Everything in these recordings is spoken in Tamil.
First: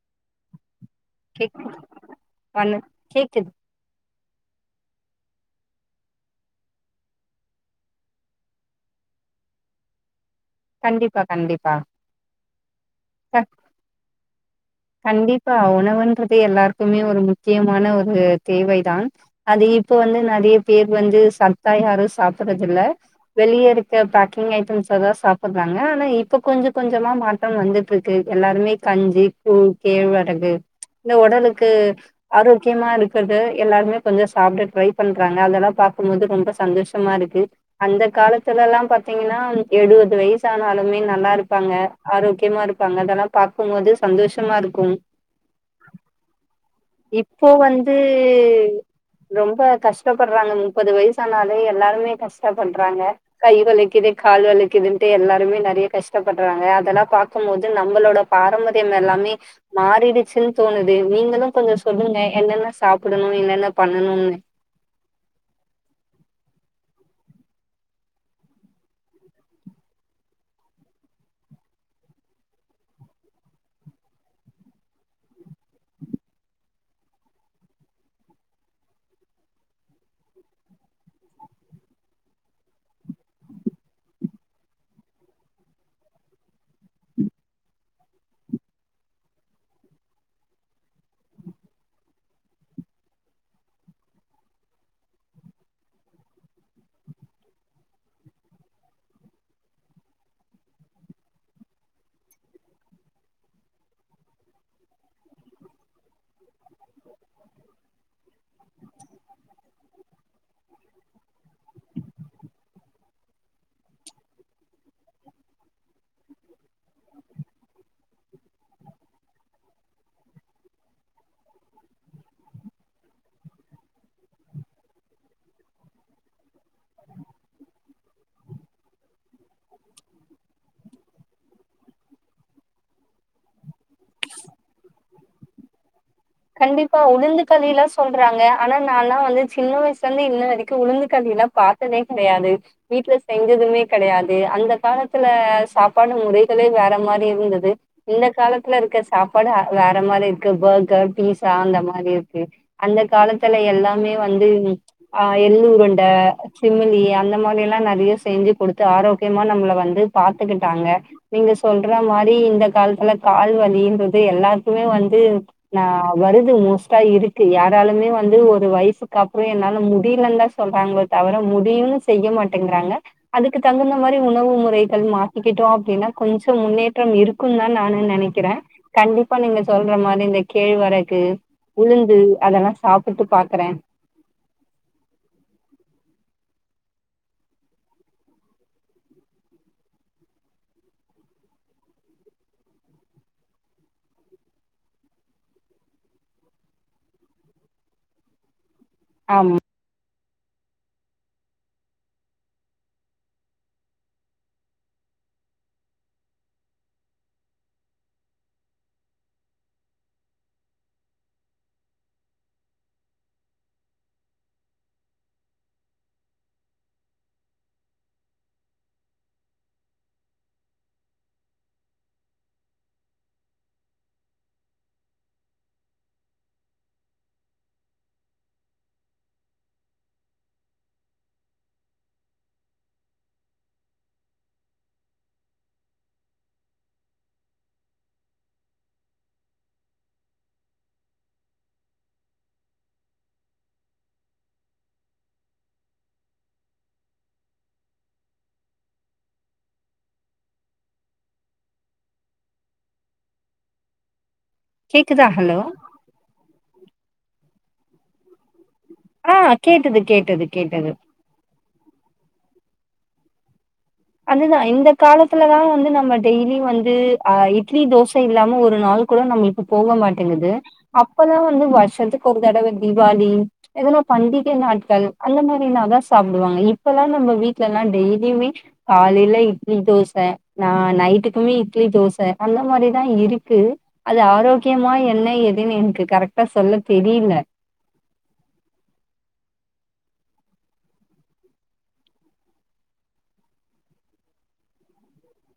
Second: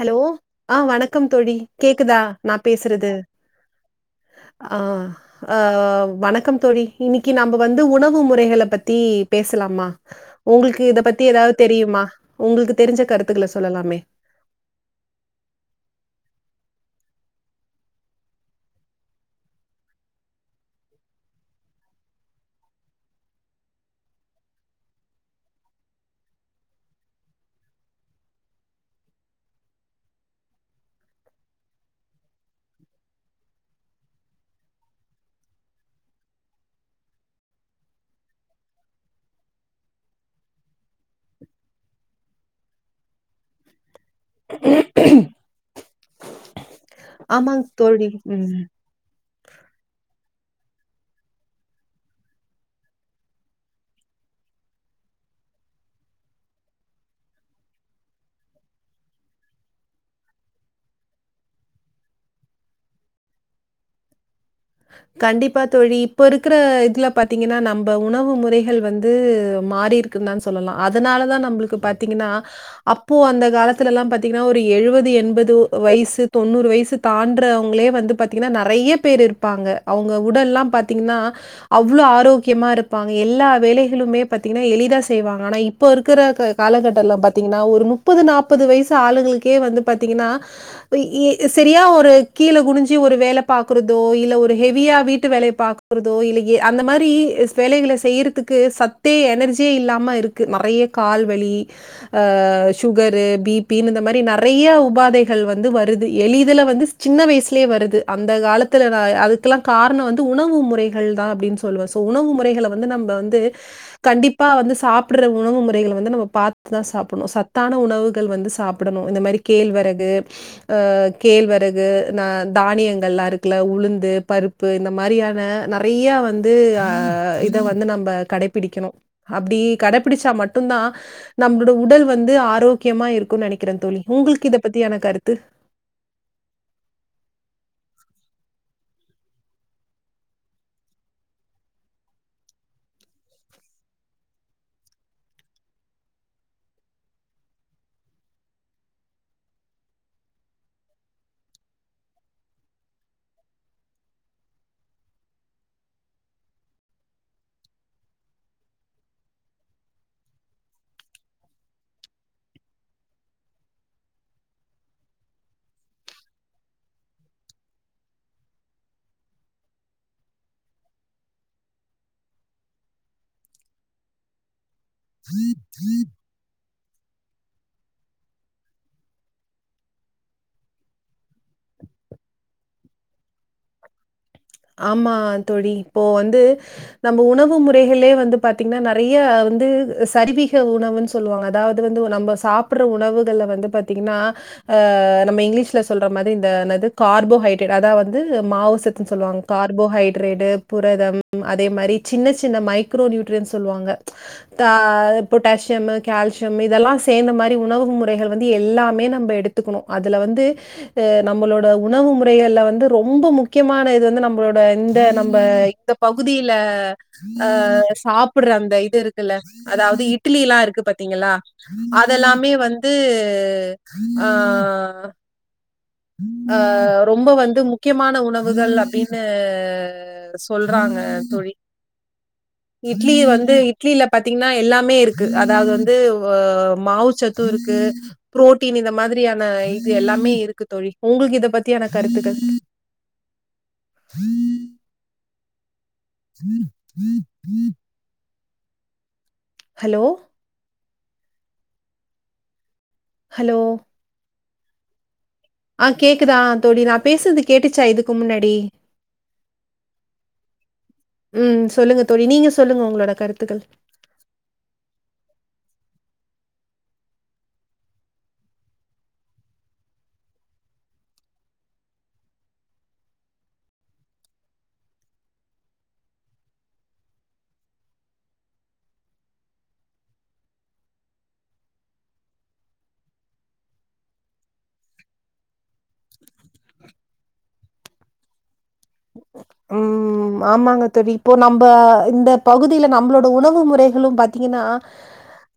ஹலோ ஆ வணக்கம் தோழி கேக் கேக்குதா நா பண்ணு பேசுறது கேக்குது ஆ அ வணக்கம் தோழி இன்னிக்கு நாம்ப வந்து உணவு முறைகள பத்தி பேசலாமா உங்குளுக்கு இத கண்டிப்பா பத்தி எதாது கண்டிப்பா தெரிமா உங்குளுக்கு தெரிஞ்ச க கருத்துக்கள சொல்லலாமே கண்டிப்பா உணவுன்றது எல்லாருக்குமே ஒரு முக்கியமான ஒரு தேவைதான் அது இப்ப வந்து நிறைய பேர் வந்து சத்தா யாரு சாப்புர்றது இல்ல வெளிய இருக்க பேக்கிங் ஐட்டம்ஸ தா சாப்புட்றாங்க ஆனா இப்ப கொஞ்ச கொஞ்சமா மா மாற்றம் வந்துட்ருக்கு எல்லாருமே கஞ்சி கூ கேழ்வரகு இந்த ஒடலுக்கு ஆரோக்கியமா இருக்கது எல்லாருமே கொஞ்சோ சாப்ட ட்ரை பண்றாங்க அதெல்லா பாக்கம்போது ரொம்ப சந்தோஷ மா இருக்கு அந்த காலத்துலலா பாத்தீங்கனா எழுவது வய்சு ஆனாலுமே நல்லாருப்பாங்க ஆரோக்கியமா இருப்பாங்க அதலா பாக்கும்போது சந்தோஷமாருக்கு இப்போ ஆமாங் வந்து தோழி ரொம்ப கஷ்டப்பட்றாங்க முப்பது வய்சானாலே எல்லாருமே கஷ்ட பட்றாங்க கை வலிக்குது கால் வலிக்குதுன்ட்டு எல்லாருமே நறைய கஷ்டப்பட்றாங்க அதெல்லா பாக்கும்போது நம்மளோட பாரம்பர் [inaudible] எல்லாமே மாறிடுச்சுன் தோணுது நீங்களு கொஞ்சோ சொல்லுங்க என்னென்ன சாப்புடுணு என்னென்ன பண்ணணும்னு கண்டிப்பா தோழி இப்போ இருக்குற இதுல பாத்தீங்கன்னா நம்ப உணவு முறைகள் வந்து மாறிருக் க்குன் தா சொல்லலா அதனாலதா நம்ளுக்கு பாத்தீங்கன்னா அப்போ அந்த காலத்துலலா பாத்தீங்கன்னா ஒரு எழுவது என்பது ஒ வய்சு தொண்ணூறு வய்சு தாண்றவங்களே வந்து பாத்தீங்கன்னா நறைய பேரு இருப்பாங்க அவங்க உடல்லா பாத்தீங்னா அவ்ளோ ஆரோக்கியமா இருப்பாங்க எல்லா வேலைகளுமே பாத்தீங்னா எளிதா செய்வாங்க ஆனா இப் இப்போ இருக்குற க காலகட்டல பாத்திங்னா ஒரு முப்பது நாப்பது வய்சு ஆளுங்குளுக்கே வந்து பாத்திங்னா இப்ப இ செரியா ஒரு கீழ குனிஞ்சி ஒரு வேல பாக்குறதோ இல்ல ஒரு ஹெவியா வீட்டு வேலைய பாக்றதோ இல்ல ஏ அந்த மாரி அ வேலைகள செய்றத்துக்கு சத் சத்தே எனர்ஜியே இல்லாம இருக்கு நறைய கால்வலி ஆ ஷூகரு பிப்பினு இந்த மரி நறைய உபாதைகள் வந்து வருது எளிதுல வந்து சின்ன வய்சுலே வருது அந்த காலத்துல அ அதுக்குலா காரணோ வந்து உணவு முறைகள் தான் அப்டின் சொல்வே சோ உணவு முறைகள வந்து நம்ப வந்து கண்டிப்பா வந்து சாப்புர்ற உணவு முறைகள் வந்து நம்ம பாத்துதா சாப்புண்ணு சத்தான உணவுகள் வந்து சா ப்டணு இந்த மாரி கேழ்வரகு அ கேழ்வரகு ந தானியங்கள்லா இருக்குல உளு ந்து பருப்பு இந்த மாரியான நறைய வந்து அ இத வந்து நம்ம கடைப்பிடிக்கணு அப்டி கடைபிடிச்சா மட்டுந்தா நம்ளோட உடல் வந்து ஆரோக்கியமா இருக்குன் நெனைக்கிறே தோழி உங்குளுக்கு இத பத்தியான கருத்து கண்டிப்பா உளுந்து கலிலா சொல்றாங்க ஆனா நால்லா வந்து சின்ன வய்சுலருந்து இன்ன வரைக்கு உளுந்து கலிலா பாத் த்ததே கெடையாது வீட்ல செஞ்சதுமே கெடையாது அந்த காலத்துல சாப்பாடு முறைகளே வேற மாரி இருந்துது இந்த காலத்துல இருக்குற சாப்பாடு வேற மாரி இருக்கு பர்கர் பீசா அந்த மாரி இருக்கு அந்த காலத்துல எல்லாமே வந்து அ எள்ளுருண்ட சிமிலி அந்த மாரி எல்லா நெறைய செஞ்சு கொடுத்து ஆரோக்கியமா நம்மள வந்து பாத்துக்கிட்டாங்க நீங்க சொல்ற மாரி இந்த காலத்துல கால் வலின்றது எல்லாருக்குமே வந்து ந வருது மோஸ்ட்டா இருக்கு யாராலுமே வந்து ஒரு வயசுக்கு அப்றோ என்னால முடிலந்தா சொல்றாங்களோ தவிர முடியும்ன்னு செய்ய மாட்டேங்கறாங்க அதுக்கு தகுந்த மாரி உணவு முறை மாத்திக்கிட்டோ அப்டின்னா கொஞ்சோ முன்னேற்ற இருக்குன்னு தா நானு நெனைக்கிற கண்டிப்பா நீங்க சொல்ற மாரி இந்த கேழ்வரகு உளுந்து அதெல்லா சாப்பிட்டு பாக்கறே ஆமா தோழி இப்போ வந்து நம்ம உணவு முறைகளே வந்து பாத்தீங்கன்னா நெறைய வந்து சரிவீக உணவு சொ சொல்லுவாங்க அதாவது வந்து நம்ம சாப்பற உணவுகள் வந்து பாத்தீங்கன்னா நம்ம இங்கிலீஷ்ல சொல்ற மாரி இந்தத கார்போஹைட்ரேட் அதா வந்து மாவு சத்துனு சொல்லுவாங்க ஆமா கார்போஹைட்ரேட்டு புரதம் அதே மாரி சின்ன சின்ன மைக்ரோ நியூட்ரியன் சொல்லுவாங்க அ பொட்டாசியம் கால்சியம் இதெல்லா சேந்த மாரி உணவு முறைகள் வந்து எல்லாமே நம்ப எடுத் க்கணும் அதுல வந்து நம்மளோட உணவு முறைகள்ல வந்து ரொம்ப முக்கியமான இது வந்து நம்ம நம்மளோட இந்த நம்ம இந்த பகுதியில அ சாப்பட்ற அந்த இது இருக்குல்ல அதாவது இட்டிலிலா இருக்கு பாத்தீங்களா அதெல்லாமே வந்து ஆ ஆ ரொம்ப வந்து முக்கியமான உணவுகள் அப்டின்னு சொல்றாங்க தோழி இட்லி வந்து இட்லில பாத்தீங்கன்னா எல்லாமே இருக்கு அதாவது வந்து மாவு சத்து இருக்கு புரோட்டீன் இந்த மாதிரியான இது எல்லாமே இருக்கு தோழி உங்களுக்கு இத பத்தியான கருத்துக்கள் ஹலோ ஹலோ கேக்குதா ஹலோ ஆ கேக்குதா தோழி நா பேசுறது கேட்டுச்சா இதுக்கு முன்னாடி ஆ கேட்டது கேட்டது கேட்டது ம் சொல்லுங்க தோழி நீங்க சொல்லுங்க உங்களோட கருத்துக்கள் அதுதா இந்த காலத்துலதா வந்து நம்ம டெய்லி வந்து அ இட்லி தோச இல்லாம ஒரு நாள் கூட நம்மள் போக மாட்டேங்குது அப்பலா வந்து வருஷத்துக்கு ஒரு தடவ தீவாளி எதனா பண்டிக நாட்கள் அந்த மாதிரினாதா சாப்டுவாங்க இப்பெல்லா நம்ம வீட்ல எல்லா டெய்லியுமே காலையில இட்லி தோச ந நைட்டுக்குமே இட்லி தோசை ம அந்த மாரிதா இருக்கு அது ஆரோக்கியமா என்ன ஏதுன்னு எனக்கு கரெக்டா சொல்ல தெரில ம் ஆமாங்க தோழி இப்போ நம்ம இந்த பகுதியில நம்மளோட உணவு முறைகளு பாத்தீங்கன்னா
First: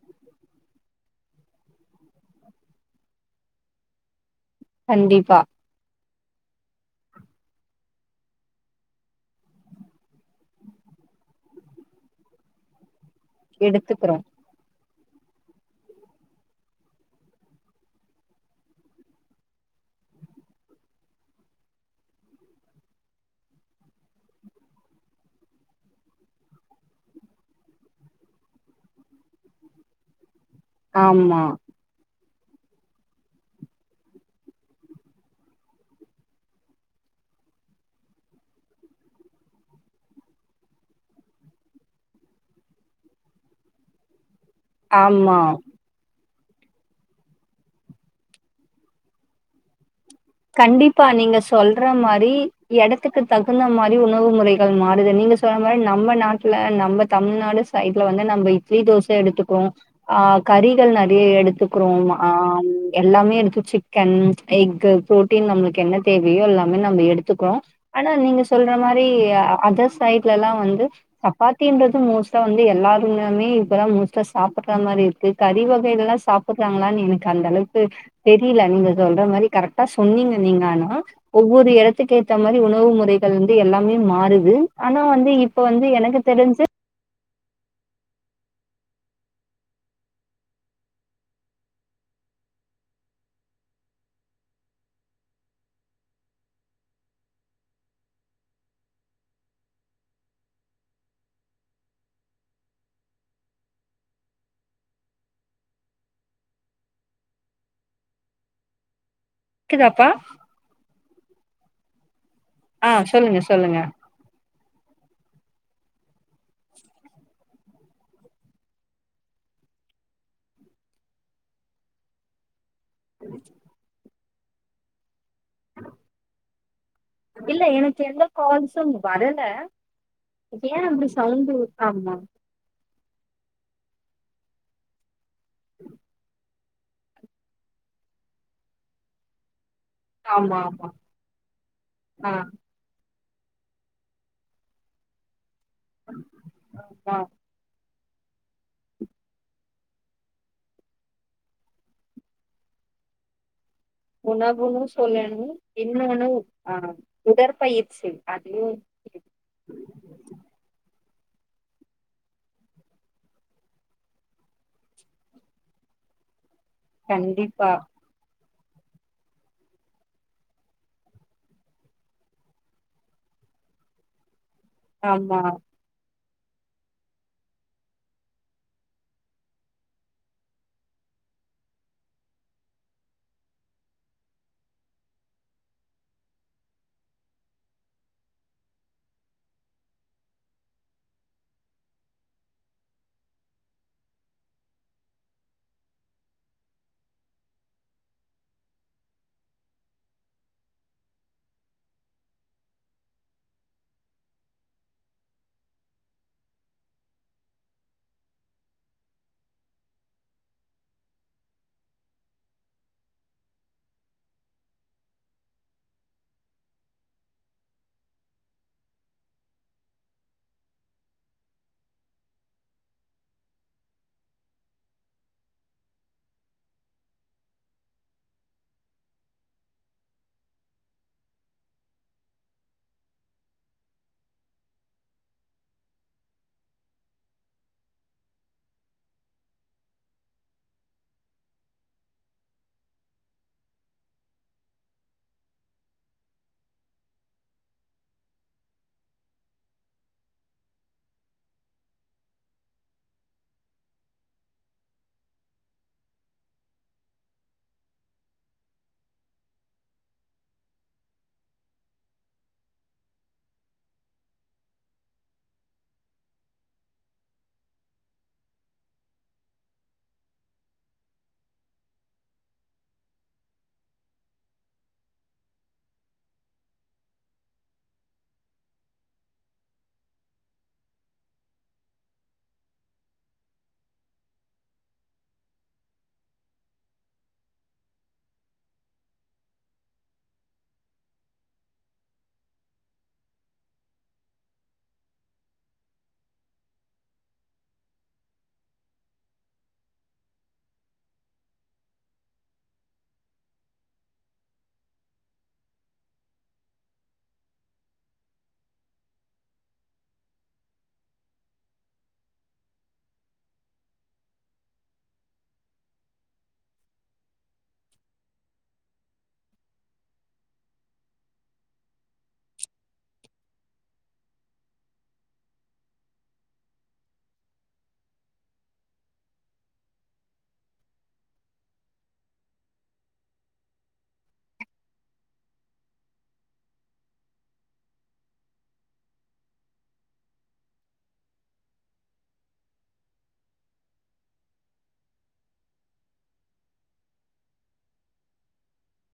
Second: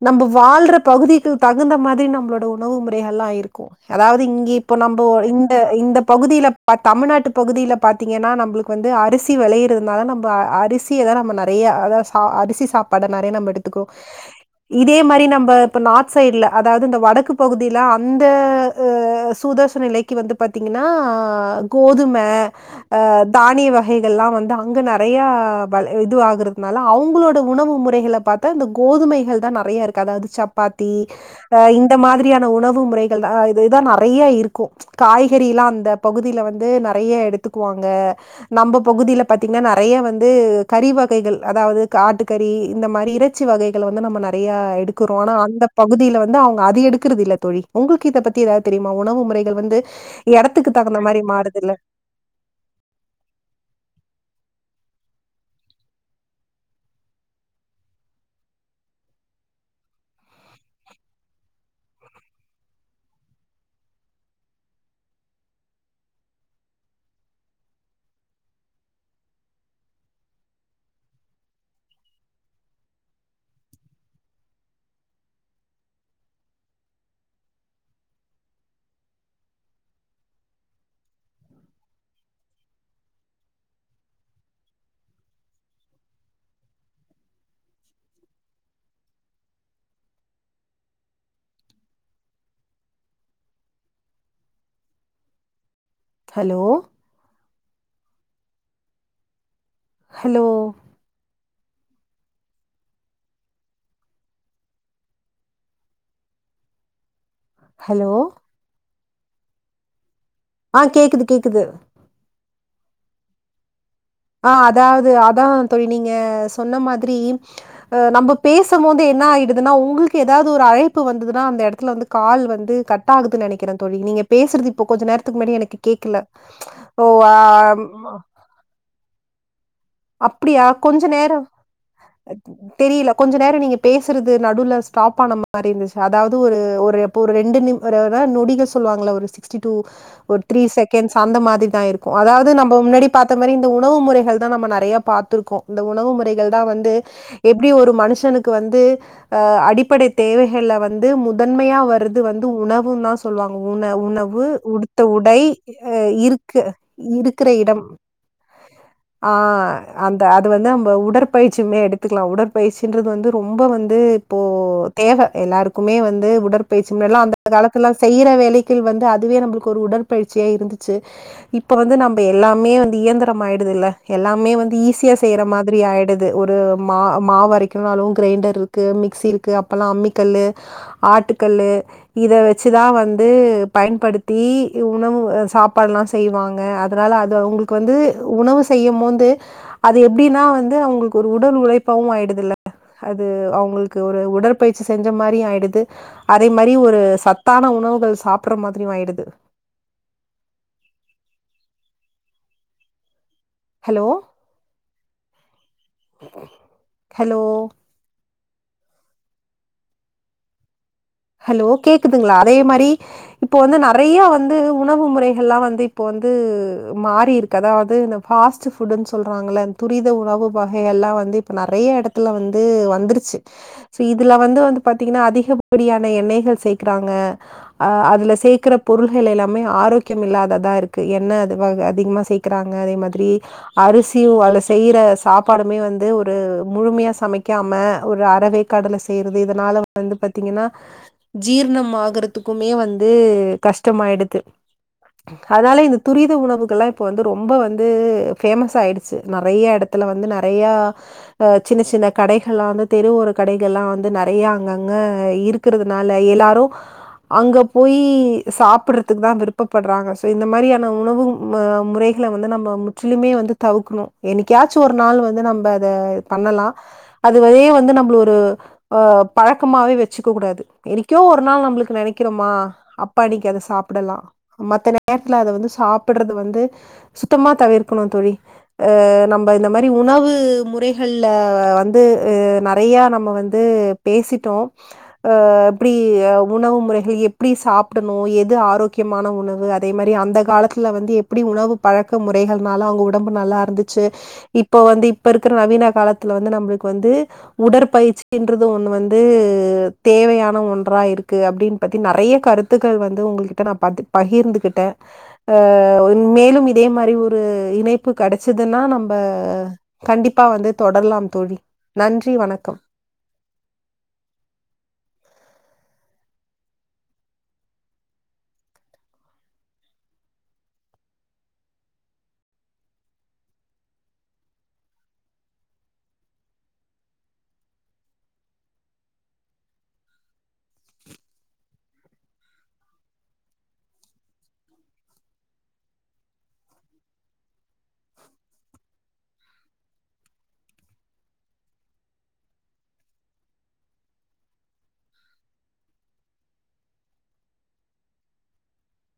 நம்ம வாழ்ற பகுதிகள் தகுந்த மாதிரி நம்மளோட உணவு முறைகள்ல்லா இருக்கும் அதாவது இங்கே இப்போ நம்போ கண்டிப்பா இந்த இந்த பகுதியில தமிழ்நாட்டு பகுதியில பாத்தீங்கன்னா நம்மளுக்கு வந்து அரிசி வெளையறதுனால நம்ம அரிசிய நம்ம நெறைய அத அரிசி சாப் பட நெறைய நம்ம எடுத்துக்கோ எடுத்துக்கிறோ இதே மாதிரி நம்ம இப்ப நார்த் சைட்ல அதாவது இந்த வடக்கு பகுதியில அந்த சூதோஷ நிலை வந்து பாத்தீங்கன்னா கோதும அ தானிய வகைகள்லா வந்து அங்க நெறைய வல இது அகறதுனால அவங்களோட உணவு முறைகள பாத் இந்த கோதுமைகள் தா நெறையார்க்கு அதாது சப்பாத்தி ஆமா இந் இந்த மாதிரியான உணவு முறைகள் ஆ இத்தா நெறைய இருக்கு காய்கறி எல்லா அந்த பகுதியில வந்து நெறைய எடுத்துக்குவாங்க நம்ம பகுதில பாத்தீங்னா நெறைய வந்து கறி வகைகள் அதாவது காட்டுக்கறி இந்த மாரி ச்சி வகைகள வந்து நம்ம நெறைய எடுக்குறோ ஆனா ஆமா அந்த பகுதில வந்து அவங்க அது எடுக்கறதில்ல தோழி உங்களுக்கு இத பத்தி ஏதாது தெரியுமா உணவு முறைகள் வந்து எடத்துக்கு தகுந்த கண்டிப்பா மாரி நீங்க மாறுதுல்ல சொல்ற மாறி எடத்துக்கு தகுந்த மாறி உணவு முறைகள் மாறுது நீங்க சொல்ற மாரி நம்ம நாட்டுல நம்ம தமிழ்நாடு சைட்ல வந்து நம்ம இட்லி தோச எடுத்துக்குவோ ஆ கறிகள் நெறைய எடுத்துக்குறோ ஆ எல்லாமே எடுத்து சிக்கன் எக்கு புரோட்டீன் நம்மளுக்கு என்ன தேவையோ எல்லாமே நம்ம எடுத்துக்குறோ ஆனா நீங்க சொல்ற மாரி அதர் சைட்லல்லா வந்து சப்பாத்தின்றது மோஸ்ட்டா வந்து எல்லாருமே இப்பல்லா மோஸ்ட்டா சாப்புட்ற மாறி இருக்கு கறி வகைகள்ல்லா சாப் க்குறாங்களான் எனக்கு அந்த அளவுக்கு தெரில்ல நீங்க சொல்ற மாறி கரெட்டா சொன்னீங்க நீங்க ஆனா ஒவ்வொரு எடத்துக்கு ஏத்த மாறி உணவு முறைகள் வந்து எல்லாமே மாறுது ஆனா வந்து இப் ப்ப வந்து எனக்கு தெரிஞ்சு ஹலோ ஹலோ ஹலோ க்குதாப்பா. ஆ கேக்குது கேக்குது. ஆ சொல்லுங்க சொல்லுங்க. ஆ அதாவது அதா தோழி நீங்க சொன்ன மாத்ரி. நம்ப பேசும் போது என்ன ஆயிடுதுன்னா உங்களுக்கு ஏதாது ஒரு அழைப்பு வந்ததுன்னா அந்த எடத்துல வந்து. கால் வந்து கட் ஆகுது நெனக்கிற தோழி நீங்க பேசுறது இப்போ கொஞ்ச நேரத்துக்கு முன்னாடி எனக்கு கேக்கல. ஓ! ஆ இல்ல எனக்கு எந்த கால்சும் வரல. அப்டியா? ஏ கொஞ்ச அப்டி நேரம் சவுண்டு ஆமா தெரியல கொஞ்ச நேரோ நீங்க பேசுறது நடுல்ல ஸ்டாப் ஆன மாரி இருந்துச்சு அதாது ஒரு ஒரு. இப்ப ஒரு ரெண்டு நி ர ர நொடிகள் சொல்லுவாங்கள ஒரு சிக்ஸ்டி டூ. ஒரு ஆமா த்ரீ ஆமா செகண்ட்ஸ் அந்த மாத்ரி தா இருக்கு ஆ அதாது நம்ம முன்னாடி பாத்த மாரி இந்த உணவு முறைகள் தா நம்ம ந நெறைய பாத்திருக்கோ இந்த உணவு முறைகள் தா வந்து ஆ எப்டி ஒரு மனுஷனுக்கு வந்து. அ அடிப்படை தேவைகள்ல வந்து முதன்மையா வரது வந்து உணவு தான் சொல்வாங்க உணவு. உணவு உணவுன்னு உடுத்த உடை சொல்லணு அ இன்னொன்னு இருக்க ஆ இருக்குற எடம் உடற்பயிற்சி அதுவு ஆ அந்த அது வந்து நம்ப உடற்பயிற்சியுமே எடுத்துக்கலா உடற்பயிற்சின்றது வந்து ரொம்ப வந்து இப்போ தேவ எல்லாருக்குமே வந்து உடற்பயிற்சி முன்னால்லா அந்த கண்டிப்பா காலத்துல செய்யுற வேலைக்கு வந்து அதுவே நம்பளுக்கு ஒரு உடற்பயிற்சியா இருந்துச்சு இப்ப வந்து நம்ப எல்லாமே வந்து இயந்திரம் ஆயிடுதுல்ல எல்லாமே வந்து ஈஸியா செய்ற ஆமா மாத்ரி ஆயு குது ஒரு மா மாவரைக்குனாலு கிரைண்டர் இருக்கு மிக்சி இருக்கு அப்பல்லா அம்மி கல்லு ஆட்டுக்கல்லு இத வச்சுதா வந்து பயன்படுத்தி உணவு சாப்பாட்ல்லா செய்வாங்க அதனால அது அவங்களுக்கு வந்து உணவு செய்யும் போது. அது எப்டின்னா வந்து அவங்களுக்கு ஒரு உடல் உழைப்பாவு ஆயிடுதில்ல. அது அவங்களுக்கு ஒரு உடற்பயிற்சி செஞ்ச மாரி ஆயிடுது. அதே மாரி ஒரு சத்தான உணவுகள் சாப்பற மாதிரியு ஆயிடுது. ஹலோ ஹலோ ஹலோ கேக்குதுங்களா அதே மாரி இப்போ வந்து நறைய வந்து உணவு முறைகள்லா வந்து இப்போ வந்து மாரிருக்கு காதாவது இந்த பாஸ்ட் புட்ன் சொல்றாங்கள துரித உணவு வகையெல்லா வந்து இப்ப நெறைய எடத் டத்துல வந்து வந்துருச்சு சீ இதுல வந்து வந்து பாத்தீங்கன்னா அதிக படியான எண்ணெய்கள் சேக்றாங்க ஆ அதுல சேக்குற பொருள்கள் எல்லாமே ஆரோக்கியம் இல்லாத தா இருக்கு எண்ண அதுவா அதிகமா சே க்கறாங்க அதே மாதிரி அரிசியு அதுல செய்ற சாப்பாடுமே வந்து ஒரு முழுமையா சமைக்காம ஒரு அறவேக் கடுல செய்றது இதனால வந்து பத் பாத்தீங்கன்னா ஜீர்ணம் ஆகறதுக்குமே வந்து கஷ்டமாயிடுது அதனால இந்த துரித உணவுகள் எல்லாம் இப்ப வந்து ரொம்ப வந்து பேமஸ்சாயிடுச்சு நெறைய எடத் த்துல வந்து நறையா ஆ சின்ன சின்ன கடைகள்லா வந்து தெருவோர கடைகள்லா வந்து நறையா அங்கங்க ஆ இருக்கறதுனால எல்லாரு அங்க போய் சாப்புட்றதுக்கு தா விருப்பப்படுறாங்க சோ இந்த மாரியான உணவு ம முறை கள வந்து நம்ப முற்றிலுமே வந்து தவுக்கணு என்னிக்காச்சு ஒரு நாள் வந்து நம்ப அத பண்ணலா அதுவே வந்து நம்ப்ளோர அ பழக்கமாவே வெ ச்சுக்க கூடாது எனிக்கோ ஒரு நாள் நம்ளுக்கு நெனக்கிறோமா அப்ப அன்னிக்கி அத சாப்டலா மத்த நேரத்துல அத வந்து சாப்பர்றது வந்து சுத்தமா தவிர்க்கணு தோழி அ நம்ப இந்த மாரி உணவு முறைகள்ல வந்து நறையா நம்ம வந்து பேசிட்டோ அ எப்டி உணவு முறைகள் எப்பிடி சாப்டணு எது ஆரோக்கியமான உணவு அதே மாரி அந்த கால துல்ல வந்து எப்பிடி உணவு பழக்க முறைகள்னால அவங்க ஒடம்பு நல்லாருந்துச்சு இப்போ வந்து இப்ப இருக்குற நவீன காலத்துல வந்து நம்மளுக்கு வந்து உடற்பயிற்சின்றது ஒண்ணு வந்து அ தேவையான ஒன்றா இருக்கு அப்டின்னு பத்தி நிறறைய கருத்துக்கள் வந்து உங்கள்கிட்ட நா பாத்து பகிர்ந்துக்கிட்ட ஆ ஒன் மேலும் இதே மாரி ஒரு இணைப்பு கெடைச்சதுன்னா நம்ப கண்டிப்பா வந்து தொடரலாம் தோழி நன்றி வணக்கம்